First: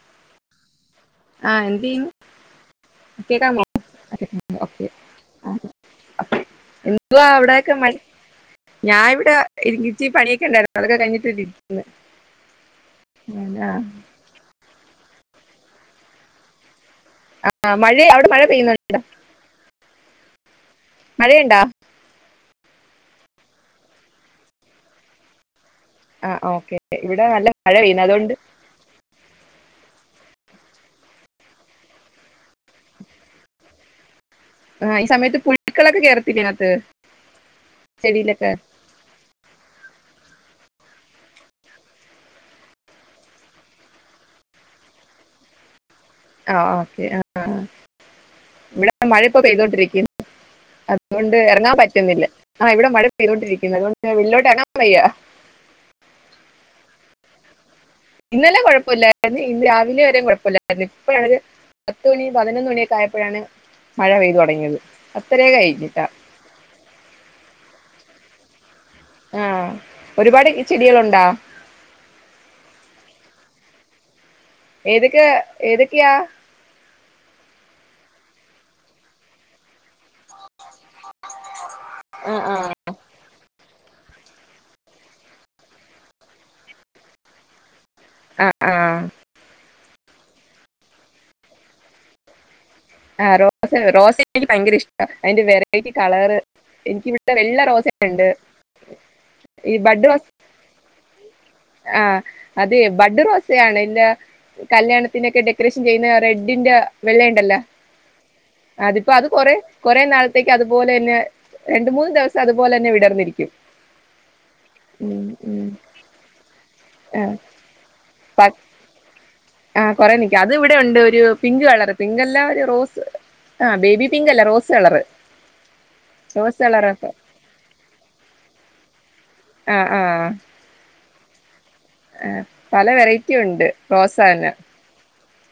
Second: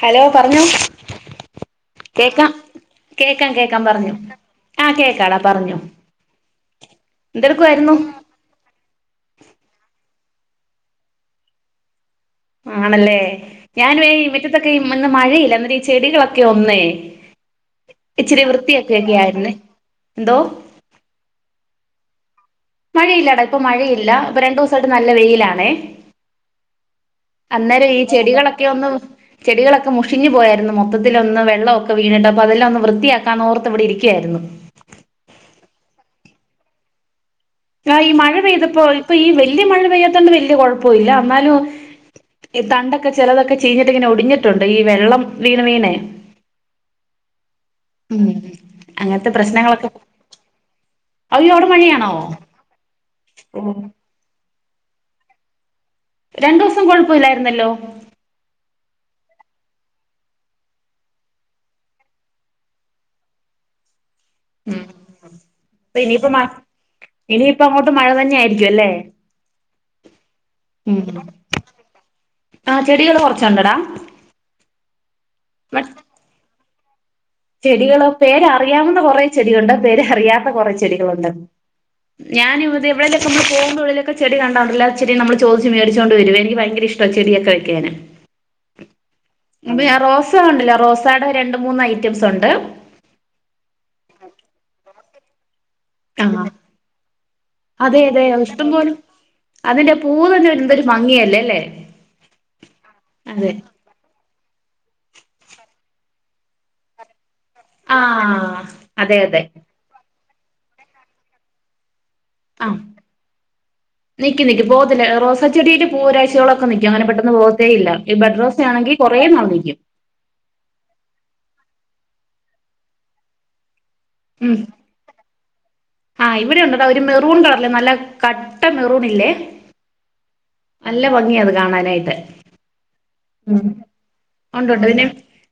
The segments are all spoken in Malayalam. ഹലോ പറഞ്ഞോ ആഹ എന്ന് കേക്കൻ കേക്കാം പറഞ്ഞു ആഹ കേക്കാടാ പറഞ്ഞോ എന്ത അവിടൊക്കെ മ എന്തെടുക്കുവായിരുന്നു ഞൻ ഇവിടെ ഇി ചച്ചി പണിയൊക്കെണ്ടായിരുന്നു അതൊക്കെ കഴിട്ട് ഇരിക്കന്ന് ആണല്ലേ ഞാൻ മുറ്റത്തൊക്കെ ഇന്ന് മഴയില്ല എന്നിട്ട് ഈ ചെടികളൊക്കെ ഒന്നേ മഴ അവിടെ മഴ ഇച്ചിരി പെയ്യുന്നുണ്ടോ വൃത്തിയാക്കിയൊക്കെ ആയിരുന്നെ എന്തോ മഴയുണ്ടാ മഴയില്ലാടാ ഇപ്പ മഴയില്ല ഇപ്പൊ രണ്ടു ദിവസായിട്ട് നല്ല വെയിലാണേ ആഹ് ഓക്കെ ഇവിടെ നല്ല മഴ അന്നേരം ഈ പെയ്യുന്നു അതുകൊണ്ട് ചെടികളൊക്കെ ഒന്ന് ചെടികളൊക്കെ െ മുഷിഞ്ഞു പോയായിരുന്നു മൊത്തത്തിൊന്ന് മുഷിഞ്ഞു പോയായിരുന്നു വെള്ളൊക്കെ വീണിട്ട് അൊ അതെല്ലാം ഒന്ന് വൃത്തിയാക്കാൻ ഓർത്ത് ഇവിടെ ഇരിക്കയായിരുന്നു ആ ഈ സമയത്ത് പുഴുക്കളൊക്കെ കേർത്തില്ലേ ഇതിനകത്ത് ആ ഈ മഴ ചെടിയിലൊക്കെ പെയ്തപ്പോ ഇപ്പൊ ഈ വല്യ മഴ പെയ്യാത്ത കൊണ്ട് വല്യ കൊഴപ്പമ ഇല്ല എന്നാലും ഈ തണ്ടൊക്കെ ചെിലതൊക്കെ ചീഞ്ഞിട്ട് ഇങ്ങനെ ഒടിഞ്ഞിട്ടുണ്ട് ഈ വെള്ളം വീണ് വീണേ ആഹ ഓക്കെ ആ ഉം ഇവിടെ മഴ അങ്ങനത്തെ ഇപ്പോൊ പ്രശ്നങ്ങളൊക്കെ പെയ്തോൊണ്ടിരിക്ക അതുകൊണ്ട് അയ്യോ അവിടെ ഇറങ്ങാൻ മഴയാണോ പറ്റുന്നില്ല ആ ഇവിടെ മഴ പെയ്തുകോണ്ടിരിക്കുന്നു അതുകൊണ്ട്ള്ളിലോട്ട് [unintelligible] രണ്ടു ദിവസം കൊഴപ്പമില്ലായിരുന്നല്ലോ ഇന്നലെ കൊഴപ്പമില്ലായിരുന്നു ഇന്ന് രാവിലെ വരെെയ കുഴപ്പമില്ലായിരുന്നു ഇപ്പത് പത്ത് മണി പതിനൊന്ന് മണിഒക്കെ ആയപ്പോഴാണ് ഉ അപ്പ ഇനിയിപ്പ മ ഇനിയിപ്പ അങ്ങോട്ട് മഴ തന്നെ ആയിരിക്കും അല്ലേ ആഹ് ഒരുപാട് ചെടികളുണ്ടോ ആ ചെടികൾ കുറച്ചുണ്ടടാ ഏതൊക്കെ ഏതൊക്കെയാ ചെടികളോ പേര്അറിയാവുന്ന കൊറേ ചെടികുണ്ട് പേര് അറിയാത്ത കൊറെ ചെടികളുണ്ട് ആഹ് ഞാൻ ഇ ആഹ് എവിടെലക്കെ പോകുമ്പോ ചെടി കണ്ടാൽ ഉണ്ടല്ലോ ചെടി നമ്മൾ ചോദിച്ചു മേടിച്ചൊണ്ട് വരും എനിക്ക് ഭയകര ഇഷ്ട്ടാ ചെടൊക്കെ വെക്കാാന് ആഹ് ആഹ് റോസ ഉണ്ടല്ലോ റോസയുടെ രണ്ട് മൂന്ന് ഐറ്റംസ് ഉണ്ട് ആഹ റോസ് റോസ എനിക്ക് ഭയങ്കര ഇഷ്ട അതിന്റെ വി വ കളറ് ആഹ് എനിക്ക് ഇവിടെത്തെ വെള്ള അതെ റോസയക്ക അതെ ഉണ്ട് ഇഷ്ടം പോലെ അതിന്റെ പൂവ് ഒരു എന്തൊരു ഭംഗിയല്ലേ അല്ലേ ആഹ അതെ ബഡ് അതെ റോസയാണ് ഇല്ല കല്യാണത്തിനൊക്കെ ഡെക്കറേഷൻ ചെയ്യുന്ന റെഡിന്റെ വെള്ളം ആഹ് അപ്പോ അതെ അത് അതെ കൊറേ കൊറേ നാളത്തേക്ക് അതുപോലെത്തന്നെ രണ്ട് മൂന്നു ദിവസം അതുപോലെ ആഹ് തന്നെ വിടർന്നിരിക്കും നിക്കും നിക്കും പോകത്തില്ല ഉ റോസാ ഉ ചെടിയില് പൂ ഒരാഴ്ചയോളൊക്കെ നിക്കും അങ്ങനെ പെട്ടെന്ന് പോകത്തേ ഇല്ല ഈ ബഡ് ആ റോസയാണെങ്കി കൊറേ നാൾ നിക്കും ആ കൊറ നിക്ക അത് ഇവിടെ ഉണ്ട് ഒരു പിങ്ക് കളറ് പിങ്കക്ല്ല ഒരു റോസ് ആ ബേബി പിങ്ക് അല്ല ഉം റോസ് കളറ് ആഹ് റോസ് ഇവിടെ ഉണ്ടട്ടോ കളറ് ഒരു മെറൂൺ കളറില്ലേ നല്ല കട്ട മെറൂൺ ഇല്ലേ ആ ആ നല്ല ഭംഗിയത് കാണാനായിട്ട് വെറൈറ്റി ഉണ്ട് റോസാ തന്നെ ഉണ്ട്ണ്ട് പിന്നെ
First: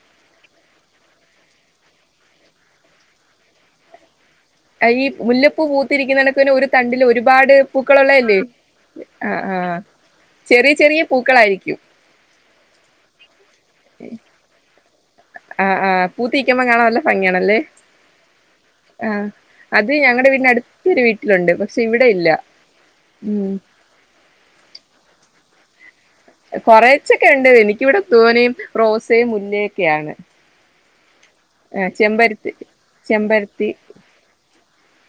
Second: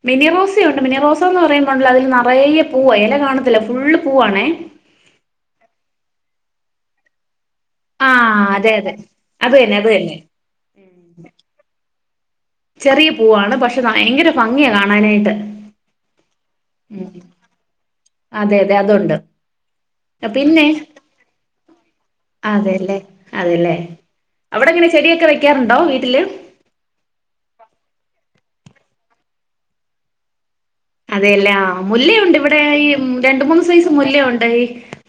മിനിറോസയുണ്ട് മിനിറോസ എന്ന് പറയുമ്പോണ്ടല്ലോ അതില് നിറയ പൂവ ഇല കാണത്തില്ല ഫുള് പൂവവാാണ് ഈ മുല്ലപ്പൂ പൂത്തിരിക്കുന്നടക്കന്നെ ഒരു തണ്ടില് ഒരുപാട് പൂക്കളള്ളല്ലേ ആഹ് അതെ അതെ ആ അത് ആഹ തന്നെ അത് തന്നെ ചെറിയ ചെറിയ പൂക്കളായിരിക്കും ചെറിയ പൂവാണ് പക്ഷെ ഭയങ്കര ഭംഗിയെ കാണ ആഹ് ആഹ പൂ തീക്ക്പോ കാണാൻ നല്ല ഉം ഭംഗിയണല്ലേ അതെ അതെ അതുണ്ട് ആഹ അത് ഞങ്ങളുടെ വീടിൻ പിന്നെ അടുത്തൊരു വീട്ടിലുണ്ട് പക്ഷെ ഇവിടെ ഇല്ല അതെല്ലേ ഉം അതെല്ലേ അവിടെ എങ്ങനെ ചെടിയൊക്കെ വെക്കാറുണ്ടോ വീട്ടില് കൊറച്ചൊക്കെ ഉണ്ട്ത് എനിക്കി ഇവിടെ തോനയും റോസയും മുല്ലയൊക്കെയാണ് അതെയല്ലേ ആ ആഹ് മുല്ലയുണ്ട് ചെമ്പരത്തി ഇവിടെ ഈ രണ്ട് മൂന്ന് ചെമ്പരത്തി സൈസ് മുല്ലയുണ്ട് ഈ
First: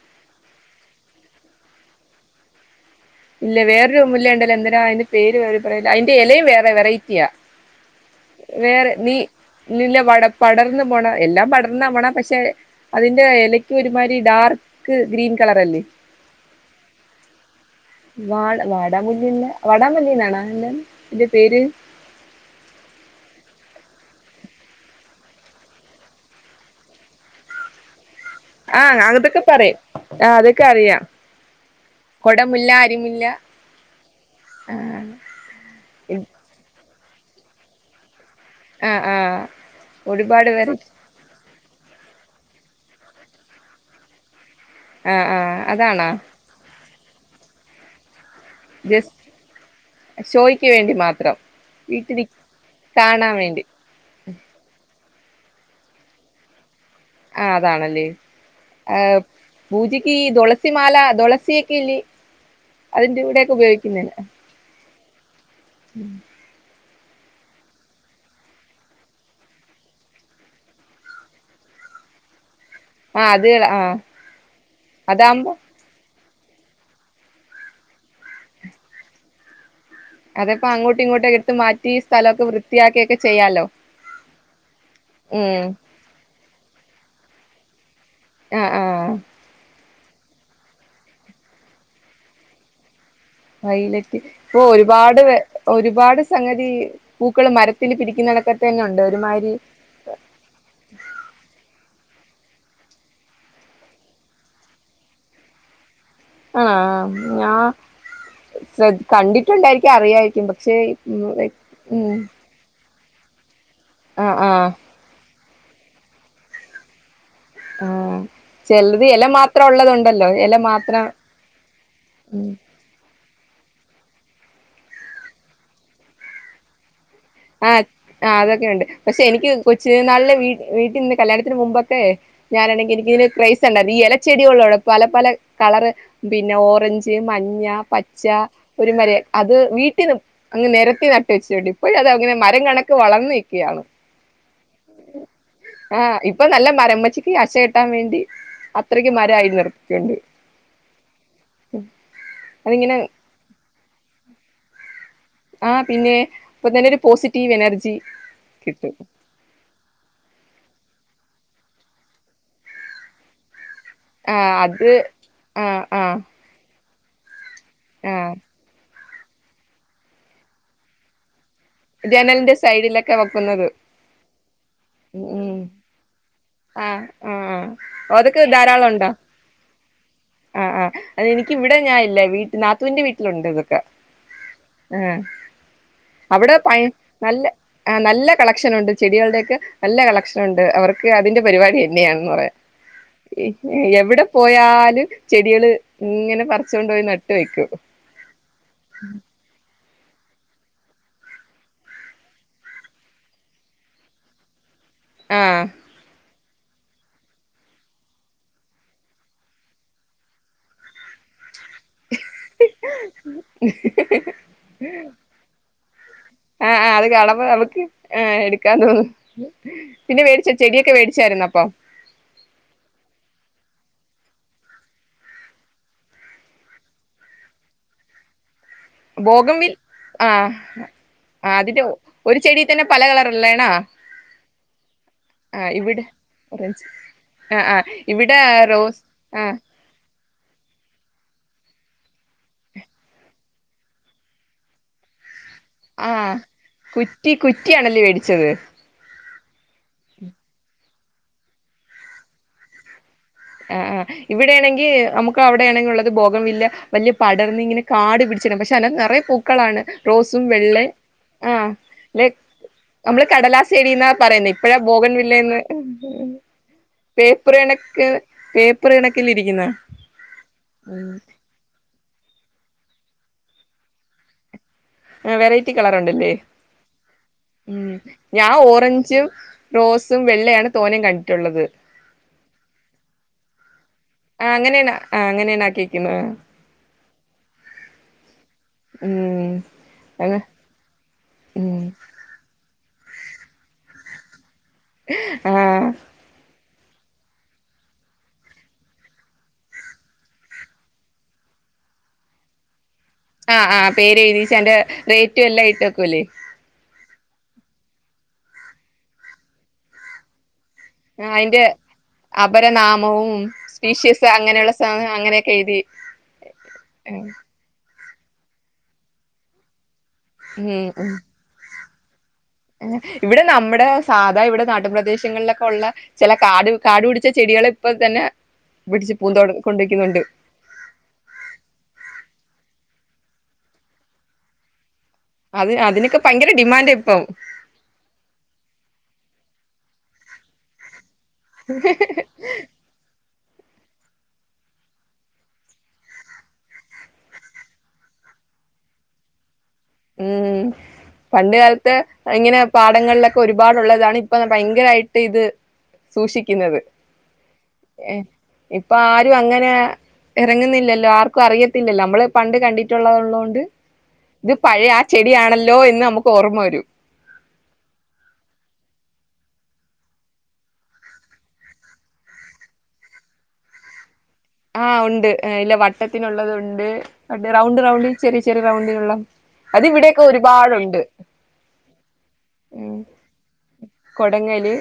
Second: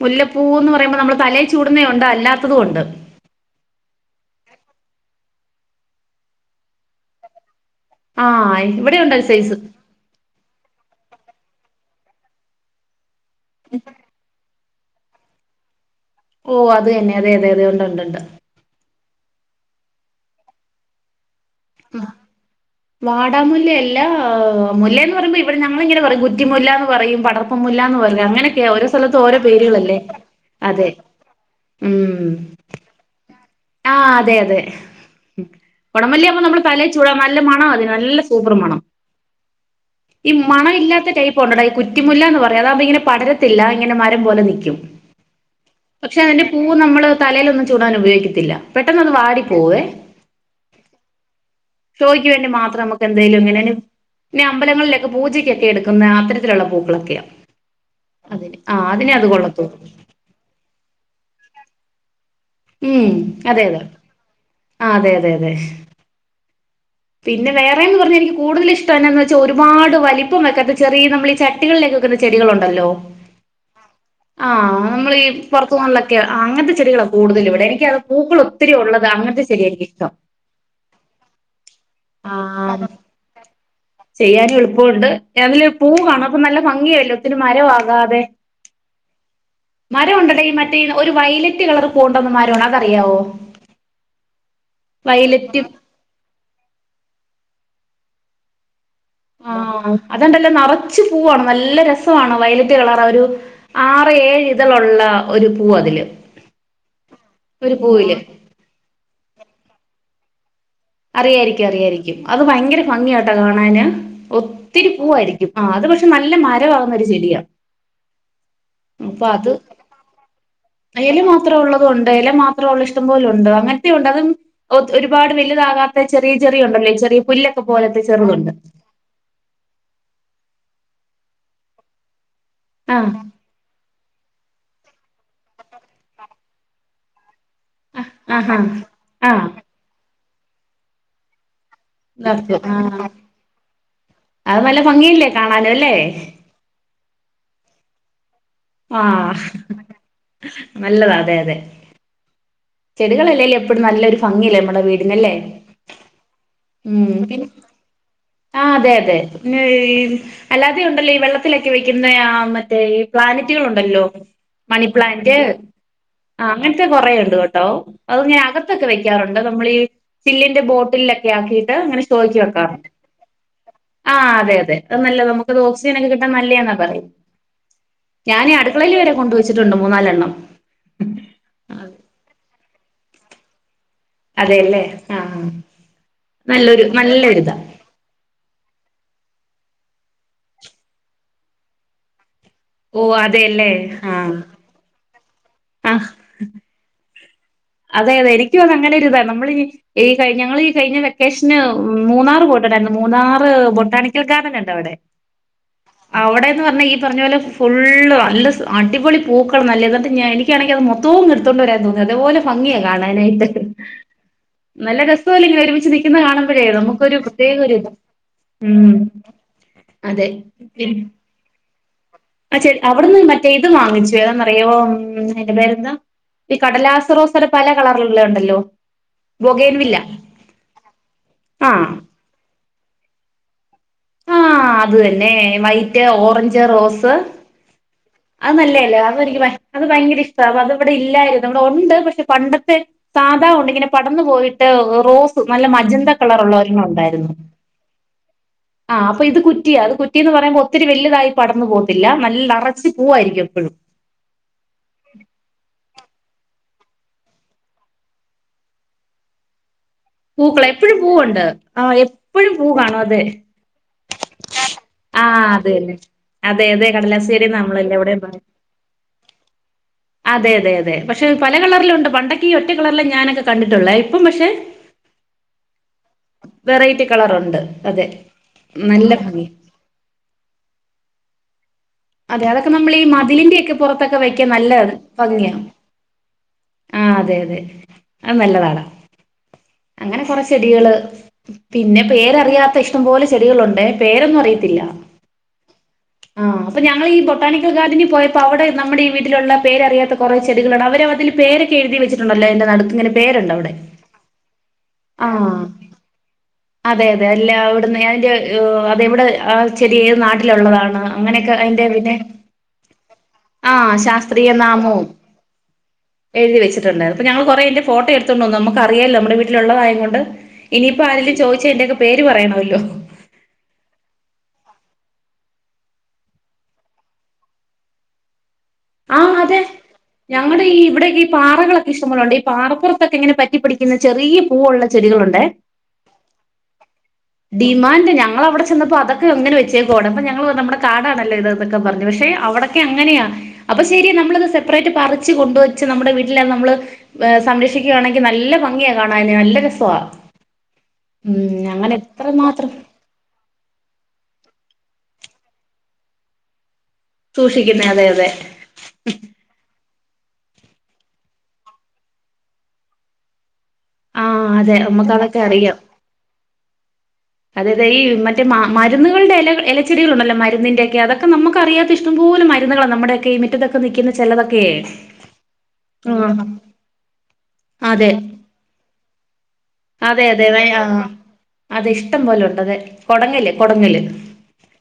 മുല്ലപ്പൂന്ന് പറയുമ്പോൾ നമ്മൾ തല ചൂടുന്നതും ഉണ്ട് അല്ലാത്തതും ഉണ്ട് ഇല്ല വേറൊരു മുല്ല ഉണ്ടല്ലോ എന്തരാ അതിന്റെ പേര് വേറെ പറയല്ല അതിന്റെ ഇലയും വേറെ വെറൈറ്റിയാ ആഹ് വേറെ ഇവിടെ ഉണ്ട് നീ ഒരു സൈസ് നിന്റ വടപ്പ പടർന്ന് പോണ എല്ലാം പടർന്നാ പോണ പക്ഷെ അതിന്റെ ഇലക്ക് ഒരുമാതിരി ഡാർക്ക് ക്ക് ഗ്രീൻ കളർ അല്ലേ ഓ അത് തന്നെ അതെ അതെ അതെ ഉണ്ട് ഉണ്ട് വാ വാടാമല്ലിയല്ല വാടാമല്ലിന്നാണാ എ ഇ ആ വാടാമുല്ല എല്ല ല്ല മുല്ല എന്ന് പറയുമ്പോ ഇവിടെ ഞങ്ങളിങ്ങനെ പറയും കുറ്റിമുല്ല എന്ന് പറയും പടർപ്പു മുല്ല എന്ന് പറ ആഹ അതൊക്കെ പറയും ആഹ അതൊക്കെ അതെ അറിയാം കുടമുല്ല അരിമുല്ല ആഹ അതെ അതെ ആ കുടമല്ലിയാകുമ്പോ നമ്മള് തലേ ചൂടാം നല്ല മണം അതിന് നല്ല സൂപ്പർ മണം ആ ആ ഈ ഒരുപാട് മണം പേര് ഇല്ലാത്ത ടൈപ്പ് ഉണ്ടെടാ ഈ കുറ്റിമുല്ല എന്ന് പറഞ്ഞ അതാവുമ്പോ ഇങ്ങനെ പടരത്തില്ല ഇങ്ങനെ മരം പോലെ നിക്കും ആ ആ അതാണോ പക്ഷെ അതിന്റെ പൂവ് നമ്മള് തലേലൊന്നും ചൂടാൻ ഉപയോഗിക്കത്തില്ല പെട്ടെന്ന് അത് ജസ്റ്റ് വാടി പോവേ ഷോയ്ക്ക് വേണ്ടി മാത്രം വീട്ടിൽ ഷോയ്ക്ക് വേണ്ടി മാത്രം നമുക്ക് കാണാൻ എന്തേലും ഇങ്ങനെ വേണ്ടി പിന്നെ അമ്പലങ്ങളിലൊക്കെ പൂജക്കൊക്കെ എടുക്കുന്ന അത്തരത്തിലുള്ള പൂ ആ അതാണല്ലേ ആഏ അതിനെ അത് കൊള്ളത്തുള്ളൂ പൂജയ്ക്ക് തുളസിമാല തുളസി [unintelligible] ഉം അതിന്റെറെ കൂടേക്ക അതെ അതെ ഉപയോഗിക്കുന്ന ആ അതെ അതെ അതെ പിന്നെ വേറെ എന്ന് പറഞ്ഞാ എനിക്ക് കൂടുതൽ ഇഷ്ടം എന്നാന്ന് വെച്ചാൽ ഒരുപാട് വലിപ്പം വെക്കാത്ത ചെറിയ നമ്മൾ ഈ ചട്ടികളിലൊക്ക വയ്ക്കുന്ന ചെടികളോണ്ട അലോ ആ അത് ആ ആ നമ്മൾ അതാകുമ്പോ പുറത്തു അങ്ങനത്തെ ചെടികളാണ് കൂടുതലിവിടെ എനിക്ക് അ പൂക്കൾ ഒത്തിരി ഉള്ളത് അങ്ങനത്തെ ചെടിയാനിക്ക് അതപ്പോ അങ്ങോട്ടും ഇങ്ങോട്ടൊ എടുത്ത് മാറ്റി ആ സ്ഥലമൊക്കെ വൃത്തിയാക്കിയൊക്കെ ചെയ്യാലോ ചെയ്യാനും എളുപ്പമുണ്ട് ഉം അതില് പൂവ് കാണും അപ്പോ നല്ല ഭംഗിയായല്ലോ ഒത്തിരി മരമാകാത്ത ആഹ ആഹ മരം ഉണ്ടടാ ഈ മറ്റേ ഒരു വൈലറ്റ് കളർ പൂവുണ്ടാവുന്ന മരമാണ് അതറിയാവോ വൈലറ്റ് ഇപ്പൊ ഒരുപാട് വയലറ്റ് ഒരുപാട് സംഗതി പൂക്കൾ മരത്തില് പിടിക്കുന്ന കണക്കത്തെന്ന ഉണ്ട് ഒരുമാതിരി ആഹ അത്ണ്ടല്ല നിറച്ച് പൂവാണ് നല്ല രസ വയലറ്റ് കളർ ഒരു ആറ് ഏഴ് ഇതളുള്ള ഒരു പൂവ് അതില് ആ ഞാ ഒരു പൂവില് കണ്ടിട്ടുണ്ടായിരിക്കും അറിയായിരിക്കു അറിയായിരിക്കും അറിയായിരിക്കും അത് ഭയങ്കര ഭംഗിയാട്ട കാണാന് ആഹ് ആഹ് ഒത്തിരി പൂവായിരിക്കും ആ അത് പക്ഷെ നല്ല മരമാകുന്ന ഒരു ചെടിയാ ആഹ ചിലത് ഇല മാത്രം ഉള്ളതുണ്ടല്ലോ ഇല മാ ആ ഇല മാത്രം ഉള്ളതുണ്ട് ഇല മാത്രമുള്ള ഇഷ്ടം പോലെ ഉണ്ട് അങ്ങനത്തേമുണ്ട് അത് ഒ ഒരുപാട് വലുതാകാത്ത ചെറിയ ചെറിയുണ്ടല്ലോ ഈ ചെറി ആ ആ അതൊക്കെ ഉണ്ട് പക്ഷെ എനിക്ക് കൊച്ചുനാളിൽ വീട്ട വീട്ടിൽ നിന്ന് കല്യാണത്തിന് മുമ്പൊക്കെ ഞാനാണെങ്കിൽ എനിക്ക ആഹ് ഇങ്ങനെ ക്രൈസ് ഉണ്ടായിരുന്ന് ഈ ഇല ചെടികളൊള്ള പല പല കളറ് പിന്നെ ഓറഞ്ച് മ ഞ്ഞ പച്ച ആഹാ ഒരു [unintelligible] ആഹ് അത് വീട്ടി നിപ് അങ്ങ് നിരത്തി നട്ട് വെച്ചിട്ടുണ്ട് ഇപ്പം ഇ നിക്ക് അതങ്ങനെ മരം ഇതാക്കും. കണക്ക് ആഹ് വളർന്നിക്കാണ് അത് നല്ല ഭംഗിയില്ലേ കാണാനും അല്ലേ ആഹ ഇപ്പൊ നല്ല മരമ്പച്ചിക്ക് അശ കെട്ടാൻ വേണ്ടി അത്രയ്ക്ക് ആഹ് മരമായി നിർത്തിട്ടുണ്ട് നല്ലതാ അതെ അതെ ചെടികളല്ലേലും എപ്പഴും നല്ലൊരു ഭംഗിയല്ലേ നമ്മുടെ വീട്ട ആ പിന്നെ ഇപ്പൊ തന്നെ ഒരു ഉം പിന്നെ പോസിറ്റീവ് എനർജി ആ അതെ കിട്ടും അതെ പിന്ന അല്ലാതെയും ഉണ്ടല്ലൊ വെള്ളത്തിലൊക്കെ വയ്ക്കുന്ന ആ മറ്റേ ഈ പ്ലാനറ്റുകളു ല്ലോ ആഹ് അത് മണിപ്ലാന്റ് ആഹ് ആഹ് അങ്ങനെ കുറേയുണ്ട് കേട്ടോ ആഹ് അത്ങ്ങനെ അകത്തൊക്കെ വെക്കാറുണ്ട് നമ്മൾ ഈ ച്ചില്ലിന്റെ ബോട്ടിലൊക്കെ ആക്കി അങ്ങനെ ഷോക്ക് ജനലിന്റെ വെക്കാറുണ്ട്. സൈഡിലൊക്കെ വെക്കുന്നത് ആ അതെ അതെ അത് ഉം നല്ലത് നുത് ഉം ഓക്സിജൻ ഒക്കെ കിട്ടാൻ നല്ല പറ ആഹ് ആഹ് അതൊക്കെ ഞാനീ ധാരാളം അടുക്കളയില് വരെ കൊണ്ടുവെച്ചിട്ടുണ്ട് മൂന്നാലെണ്ണം ആ അ എനിക്കിവിടെ ഞാൻല്ല വീട്ടില് നാത്തുവിന്റെ വീട്ടിലുണ്ട് ഇതൊക്കെ ആ അവിടെ നല്ലൊരു നല്ല നല്ലൊരിതാ ആ നല്ല കള കളക്ഷൻ ഉണ്ട് ചെടികളുടെയ ഒക്കെ നല്ല കളക്ഷൻ ഉണ്ട് അവർക്ക് അതിന്റെ പരിപാടി തന്നെയാണെന്ന് പറയാൻ ഓ അതെല്ലേ ആ എവിടെ പോയാലും ചെടികള് ആ ഇങ്ങനെ പറച്ച്കൊണ്ട് പോയി നട്ട അതെ അതെ എനിക്കും അത് അങ്ങനെ ഒരുരി ഇതാ നമ്മളി ഈ കഴിഞ്ഞ ഞങ്ങളി കഴിഞ്ഞ വെക്കേഷന് മൂന്നാറ് പോയിട്ടുണ്ടായിരുന്നു മൂന്നാറ് ബൊട്ടാണിക്കൽ ഗാർഡൻ ഇണ്ട് അവിടെ ആഹ് അവിടെന്ന് പറഞ്ഞാൽ ഈ പറഞ്ഞ പോലെ ഫുള്ള് നല്ല അടിപൊളി പൂക്കൾ നല്ലത് എന്നിട്ട് എനിക്കാണെങ്കിൽ അത് മൊത്തവും കി ഇട്ത്ത് കൊണ്ട് വരാൻ തോന്നി അതേപോലെ ഭംഗിയാ കാണാനായിട്ട് നല്ല രസവല്ല ഇങ്ങനെ ഒരുമിച്ച് നിക്കുന്നത് കാണുമ്പോഴേ ആഹ് ആഹ് അത് നമുക്കൊരു കാണുമ്പോ പ്രത്യേക നമുക്ക് ഒരിതാ ആഹ് ഉ എടുക്കാൻ തോന്നും പിന്നെ മേടിച്ച ചെടിയൊക്കെ മേടിച്ചായിന്നു അപ്പൊ ആ ചെ അവിടുന്ന് മറ്റേ ഇത് വാങ്ങിച്ചു ഏതാെന്നറിയോ ഉം [unintelligible] പേരെന്താ ഈ കടലാസറോസേടെ പല കളറിലുള്ള ഉണ്ടല്ലോ ബൊഗേൻ ബൗഗൻവില്ല വില്ല ആ ആ അതിന്റെ ആഹ് ഒരു ചെടിൽ തന്നെ പല കളറല്ലെടാ ആ അത് തന്നെ വൈറ്റ് ഓറഞ്ച് റോസ് ആ ആ ഇവിടെ അത് നല്ലല്ലേ റോസ് അത എനിക്ക് ആ അത് ഭയങ്കര ഇഷ്ടം അത് ഇവിടെ ഇല്ലായിരുന്നു നമ്മടെ ഉണ്ട് പക്ഷെ പണ്ടത്തെ സാധാവുണ്ട് ഇങ്ങനെ പടന്നു പോയിട്ട് റോസ് നല്ല മജന്ത ആ കളർ [unintelligible] ഉണ്ടായിരുന്നു കുറ്റി കുറ്റിയാണല്ലേ മേടിച്ചത് അപ്പൊ ഇത് കുറ്റിയാണ് അത് കുറ്റിന്ന് പറയുമ്പോൾ ഒത്തിരി വലുതായി പടന്നു പോകത്തില്ല നല്ല പൂവായിരിക്കും എപ്പഴും ആ ആ് ഇവിടെയാണെങ്കിൽ നമുക്ക് അവിടെ ആണെങ്കിൽ ഉള്ള ബൗഗൻവില്ല വലിയ പടർന്ന് ഇങ്ങനെ കാട് പിടിച്ചിണം പക്ഷെ അല്ല നിറയ പൂക്കളാണ് റോസും പൂക്കള വെള്ളെ എപ്പഴും പൂവുണ്ട് ആ ആഹ ല്ലെ എപ്പഴും പൂ കാണോ അതെ നമ്മള് കടലാസ് ചെടീന്നാ പറയുന്നെ ഇപ്പഴാ ബോഗൻ ആഹ് വില്ലേന്ന് അതെല്ലെ അതെ അതെ കടലാസ്സ് ചെടി പേപ്പർ കണക്ക് നമ്മളെല്ലാംവിടെ പേപ്പർ കണക്കിലിരിക്കുന്ന അതെ അതെ അതെ ഉം പക്ഷെ പല കളറിലുംണ്ട് പണ്ടൊ ഈ ഒറ്റ കളറല്ലാം ഞാനൊക്കെ കണ്ടിട്ടുള്ളേ ഇപ്പം പക്ഷെ ആ വെറൈറ്റി കളറുണ്ടല്ലേ വെറൈറ്റി കളറുണ്ട് ഉം അതെ ഞാൻ നല്ല ഓറഞ്ചും ഭംഗി റോസും വെള്ളയാണ് [unintelligible] കണ്ടിട്ടുള്ളത് അതെ അതൊക്കെ നമ്മൾ ഈ മതിലിന്റെക്കെ പുറത്തൊക്കെ ആ വെക്കാൻ നല്ല അങ്ങനെയാണ് ആ ഭംഗിയാണ് അങ്ങനെയാണ് ആക്കിക്കുന്നത് ആഹ അതെ അതെ അത് നല്ലതാടാ ഉം അങ്ങനെ അത് കൊറേ ചെടികള് ഉം പിന്നെ പേരറിയാത്ത ഇഷ്ടംപോലെ ചെടികളുണ്ട് പേരൊന്നും അറിയത്തില്ല ആ ആഹ് അപ്പോ ഞങ്ങളീ ബൊട്ടണിക്കൽ ഗാർഡനിൽ പോയപ്പോൾ അവിടെ നമ്മുടെ ഈ വീട്ടിലുള്ള പേരറിയാത്ത കുറെ ചെടികളിണ്ട് അവര് അതിൽ പേരൊക്കെ എഴുതി വച്ചിട്ടുണ്ടല്ലോ അതിന്റെ നടുക്കിങ്ങനെ ആഹ് ആ പേര് എഴുതീട്ട് അന്റെ ആ റേറ്റ് എല്ലാം ഇട്ട് വക്കൂലേ അതെ അതെ അല്ല അവിടുന്ന്തിന്റെ അതെവിടെ ആ ചെറിയ ഏത് നാട്ടിലുള്ളതാണ് അങ്ങനെ അ അപരനാമവും ആഹ് സ്പീഷ്യസ് ശാസ്ത്രീയ അങ്ങനെയുള്ള നാമവും സാധനം അങ്ങനെയൊക്കെ എഴുതി എഴുതി വച്ചിട്ട്ണ്ടായിരുന്നു അപ്പ ഉം ഞങ്ങൾ കുറെ അയിന്റെ ഫോട്ടോ എടുത്ത് നമുക്കറിയാല്ലോ നമ്മടെ വീട്ടിലുള്ളതായ കൊണ്ട് ഇനിയിപ്പോ ഉം ആരെലും ചോദിച്ച ഇവിടെ നമ്മുടെ സാധാ ഇവിടെ [unintelligible] പ്രദേശങ്ങളിലൊക്കെ ഉള്ള ചില കാട് കാടു പിടിച്ച ചെടികൾ ഇപ്പ തന്നെ പിടിച്ച് ആഹ് പൂന്തോട്ട അതെ കൊണ്ടുവയ്ക്കുന്നുണ്ട് ഞങ്ങളുടെ ഈ ഇവിടെ ഈ പാറകളൊക്കെ ഇഷ്ടപോലുണ്ട് ഈ പാറപ്പുറത്തൊക്കെ ഇങ്ങനെ പ പിടിക്കുന്ന ചെറിയ പൂവ് ഉള്ള ചെടികളുണ്ട് അത് അതിനൊക്കെ ഭയങ്കര ഡിമാൻഡ് ഇപ്പം ഡിമാൻഡ് ഞങ്ങളവിടെ ചെന്നപ്പോ അതൊക്കെ ക്ക് ഇങ്ങനെ വെച്ചേക്കാണ് അപ്പൊ ഞങ്ങള് നമ്മുടെ കാടാണല്ലോ ഇതൊക്കെ പറഞ്ഞു പക്ഷെ അവിടൊക്കെ അങ്ങനെയാ. അപ്പൊ ശരി നമ്മളത് സെപ്പറേറ്റ് പറിച്ച് കൊണ്ടുവച്ച് നമ്മുടെ വീട്ടിലത് നമ്മള് സംരക്ഷിക്കുകയാണെങ്കിൽ നല്ല പാ ഭംഗിയാ കാണാന് നല്ല രസാ ഉം പണ്ട് കാലത്ത് അങ്ങനെ എത്ര ഇങ്ങനെ മാത്രം പാടങ്ങളിലൊക്കെ ഒരുപാടുള്ളതാണ് ഇപ്പൊ ഭയങ്കരായിട്ട് ഇത് സൂക്ഷിക്കുന്നത് സൂക്ഷിക്കുന്നെ അതെ അതെ ഇപ്പൊ ആരും അങ്ങനെ ഇറങ്ങുന്നില്ലല്ലോ ആർക്കും അറിയത്തില്ലല്ലോ നമ്മള് പണ്ട് കണ്ടിട്ടുള്ളതുള്ളോണ്ട് ആ ഇത് അതെ പഴയ ആ നമുക്ക് ചെടിയാണല്ലോ എന്ന് നമുക്ക് ഓർമ്മ വരും അതെ അതെ ഈ മറ്റേ മരുന്നുകളുടെ ഇല ഇലച്ചെടികളുണ്ടല്ലോ മരുന്നിന്റെ ഒക്കെ അതൊക്കെ നമുക്ക് അറിയാത്ത ഇഷ്ടം പോലെ [unintelligible] മരുന്നുകളാ നമ്മുടെയൊക്കെ ഈ മുറ്റത്തൊക്കെ നിക്കുന്നെ ആ ഉണ്ട് ഇല്ല ആ വട്ടത്തിലുള്ളത് ഉണ്ട് റൗണ്ട് റൗണ്ട് അതെ ചെറിയ ചെറിയ റൗണ്ടിലുള്ള അതെ അതെ [unintelligible] അത് ഇഷ്ടം പോലെ ഉണ്ട് അത് ഉം കൊടങ്ങല് കൊടങ്ങല് കൊടങ്ങല്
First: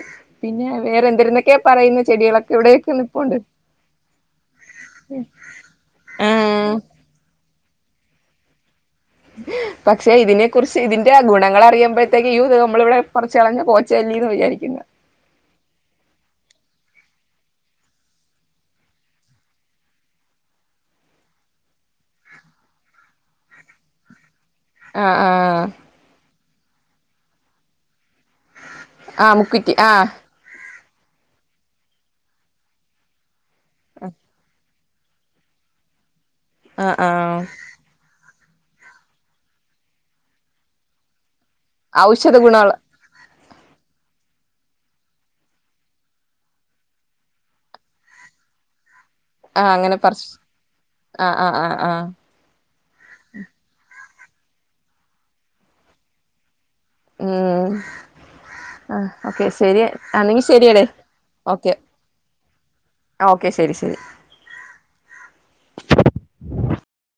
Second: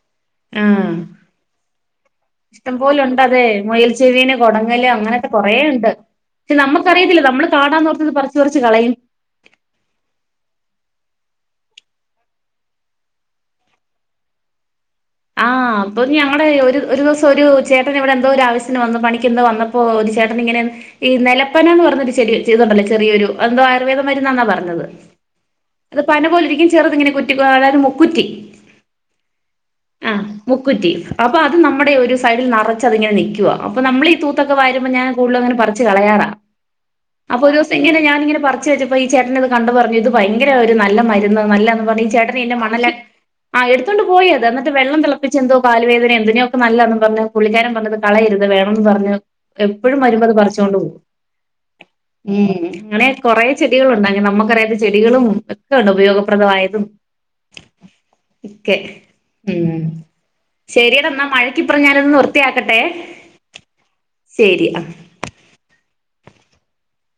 ആ പിന്നെ വേറെ എന്തിരുന്നൊക്കെ പറയുന്ന ചെടികളൊക്കെ ഇഷ്ടം ഇവിടെയൊക്കെ നിപ്പുണ്ട് പോലുണ്ടതെ മൊയൽ ചെവിനെ കൊടങ്ങ ങ്ങൽ അങ്ങനത്തെ കൊറേ ഇണ്ട് പക്ഷെ ആഹ് നമ്മക്കറിയത്തില്ല നമ്മള് കാടാന്നോർത്തത് പറിച്ച് പറിച്ച് കളയും പക്ഷെ ഇതിനെ കുറിച്ച് ഇതിന്റെ ഗുണങ്ങളറിയുമ്പോഴത്തേക്ക് യ്യോ ദേ നമ്മളിവിടെ പറിച്ച് കളഞ്ഞ് പോച്ചല്ലിന്ന് വിചാരിക്കുന്നെ ആ അപ്പൊ ഞങ്ങടെ ഒരു ദിവസം ഒരു ചേട്ടൻ ഇവിടെ എന്തോ ഒരു ആവശ്യത്തിന് വന്ന് പണിക്കന്തോ വന്നപ്പോ ഒരു ചേട്ടൻ ഇങ്ങനെ ഈ നലപ്പന എന്ന് പറഞ്ഞൊരു ചെടി ചെറുതുണ്ടല്ലോ ചെറിയൊരു അത് എന്തോ ഒരു ആയുർവേദ മരുന്നാന്ന പറഞ്ഞത് ആഹ് ആഹ് അത് പന പോലെ ഇരിക്കും ചെറുതിങ്ങനെ കുറ്റി മുക്കുറ്റി ആ മുക്കുറ്റി ആ ക്കുറ്റി അപ്പോ അത് നമ്മുടെ ഒരു സൈഡിൽ നറച്ചത്ങ്ങനെ നിക്കുവാ അപ്പോ നമ്മളീ തൂത്തൊക്കെ വാരും ഞാൻ കൂടുതലും അങ്ങനെ പറച്ച് കളയാറാ ആഹ് ആഹ് അപ്പംഒരുസങ്ങനെ ഞാൻ ങ്ങനെ പറി ച്ച് വെച്ചപ്പോ ഈ ചേട്ടനെ ഇത് കണ്ടു പറഞ്ഞു ഇത് ഭയങ്കര ഒരു നല്ല മരുന്ന് നല്ലാന്നും പറഞ്ഞു ഈ ഔഷധ ചേട്ടന് ഇതിന്റെ ഗുണോള്ള മണ്ണല്ലാം ആ എടുത്തൊണ്ട് പോയിത് ട്ട് വെള്ളം തിളപ്പിച്ച് എന്തോ കാൽ വേദനയോ എന്തിനെയോക്കെ നല്ലന്ന് പറഞ്ഞ് പുള്ളിക്കാരൻ പറഞ്ഞത് കളയരുത് വേണം എന്ന് പറഞ്ഞ് ആഹ് എപ്പഴും അങ്ങനെ വരുമ്പോ പറിച്ച് അത് പറിച്ചൊണ്ട് പോകും ആഹ് ആഹ് ആഹ് ആഹ് ഉം അങ്ങനെ കൊറെ ചെടികൾ ഉണ്ട് അങ്ങനെ നമുക്കറിയാത്ത ചെടികളും ഒക്കെയുണ്ട് ഉപയോഗപ്രദമായതും ഉം ഒക്കെ ആ ഒക്കെ ഉം ശരിട എന്നാ ഓക്കെ മഴക്കിപ്പറം ഞാനിതൊന്ന് വൃത്തിയാക്കട്ടെ. ഓക്കെ ശരി ശരി ശരി അ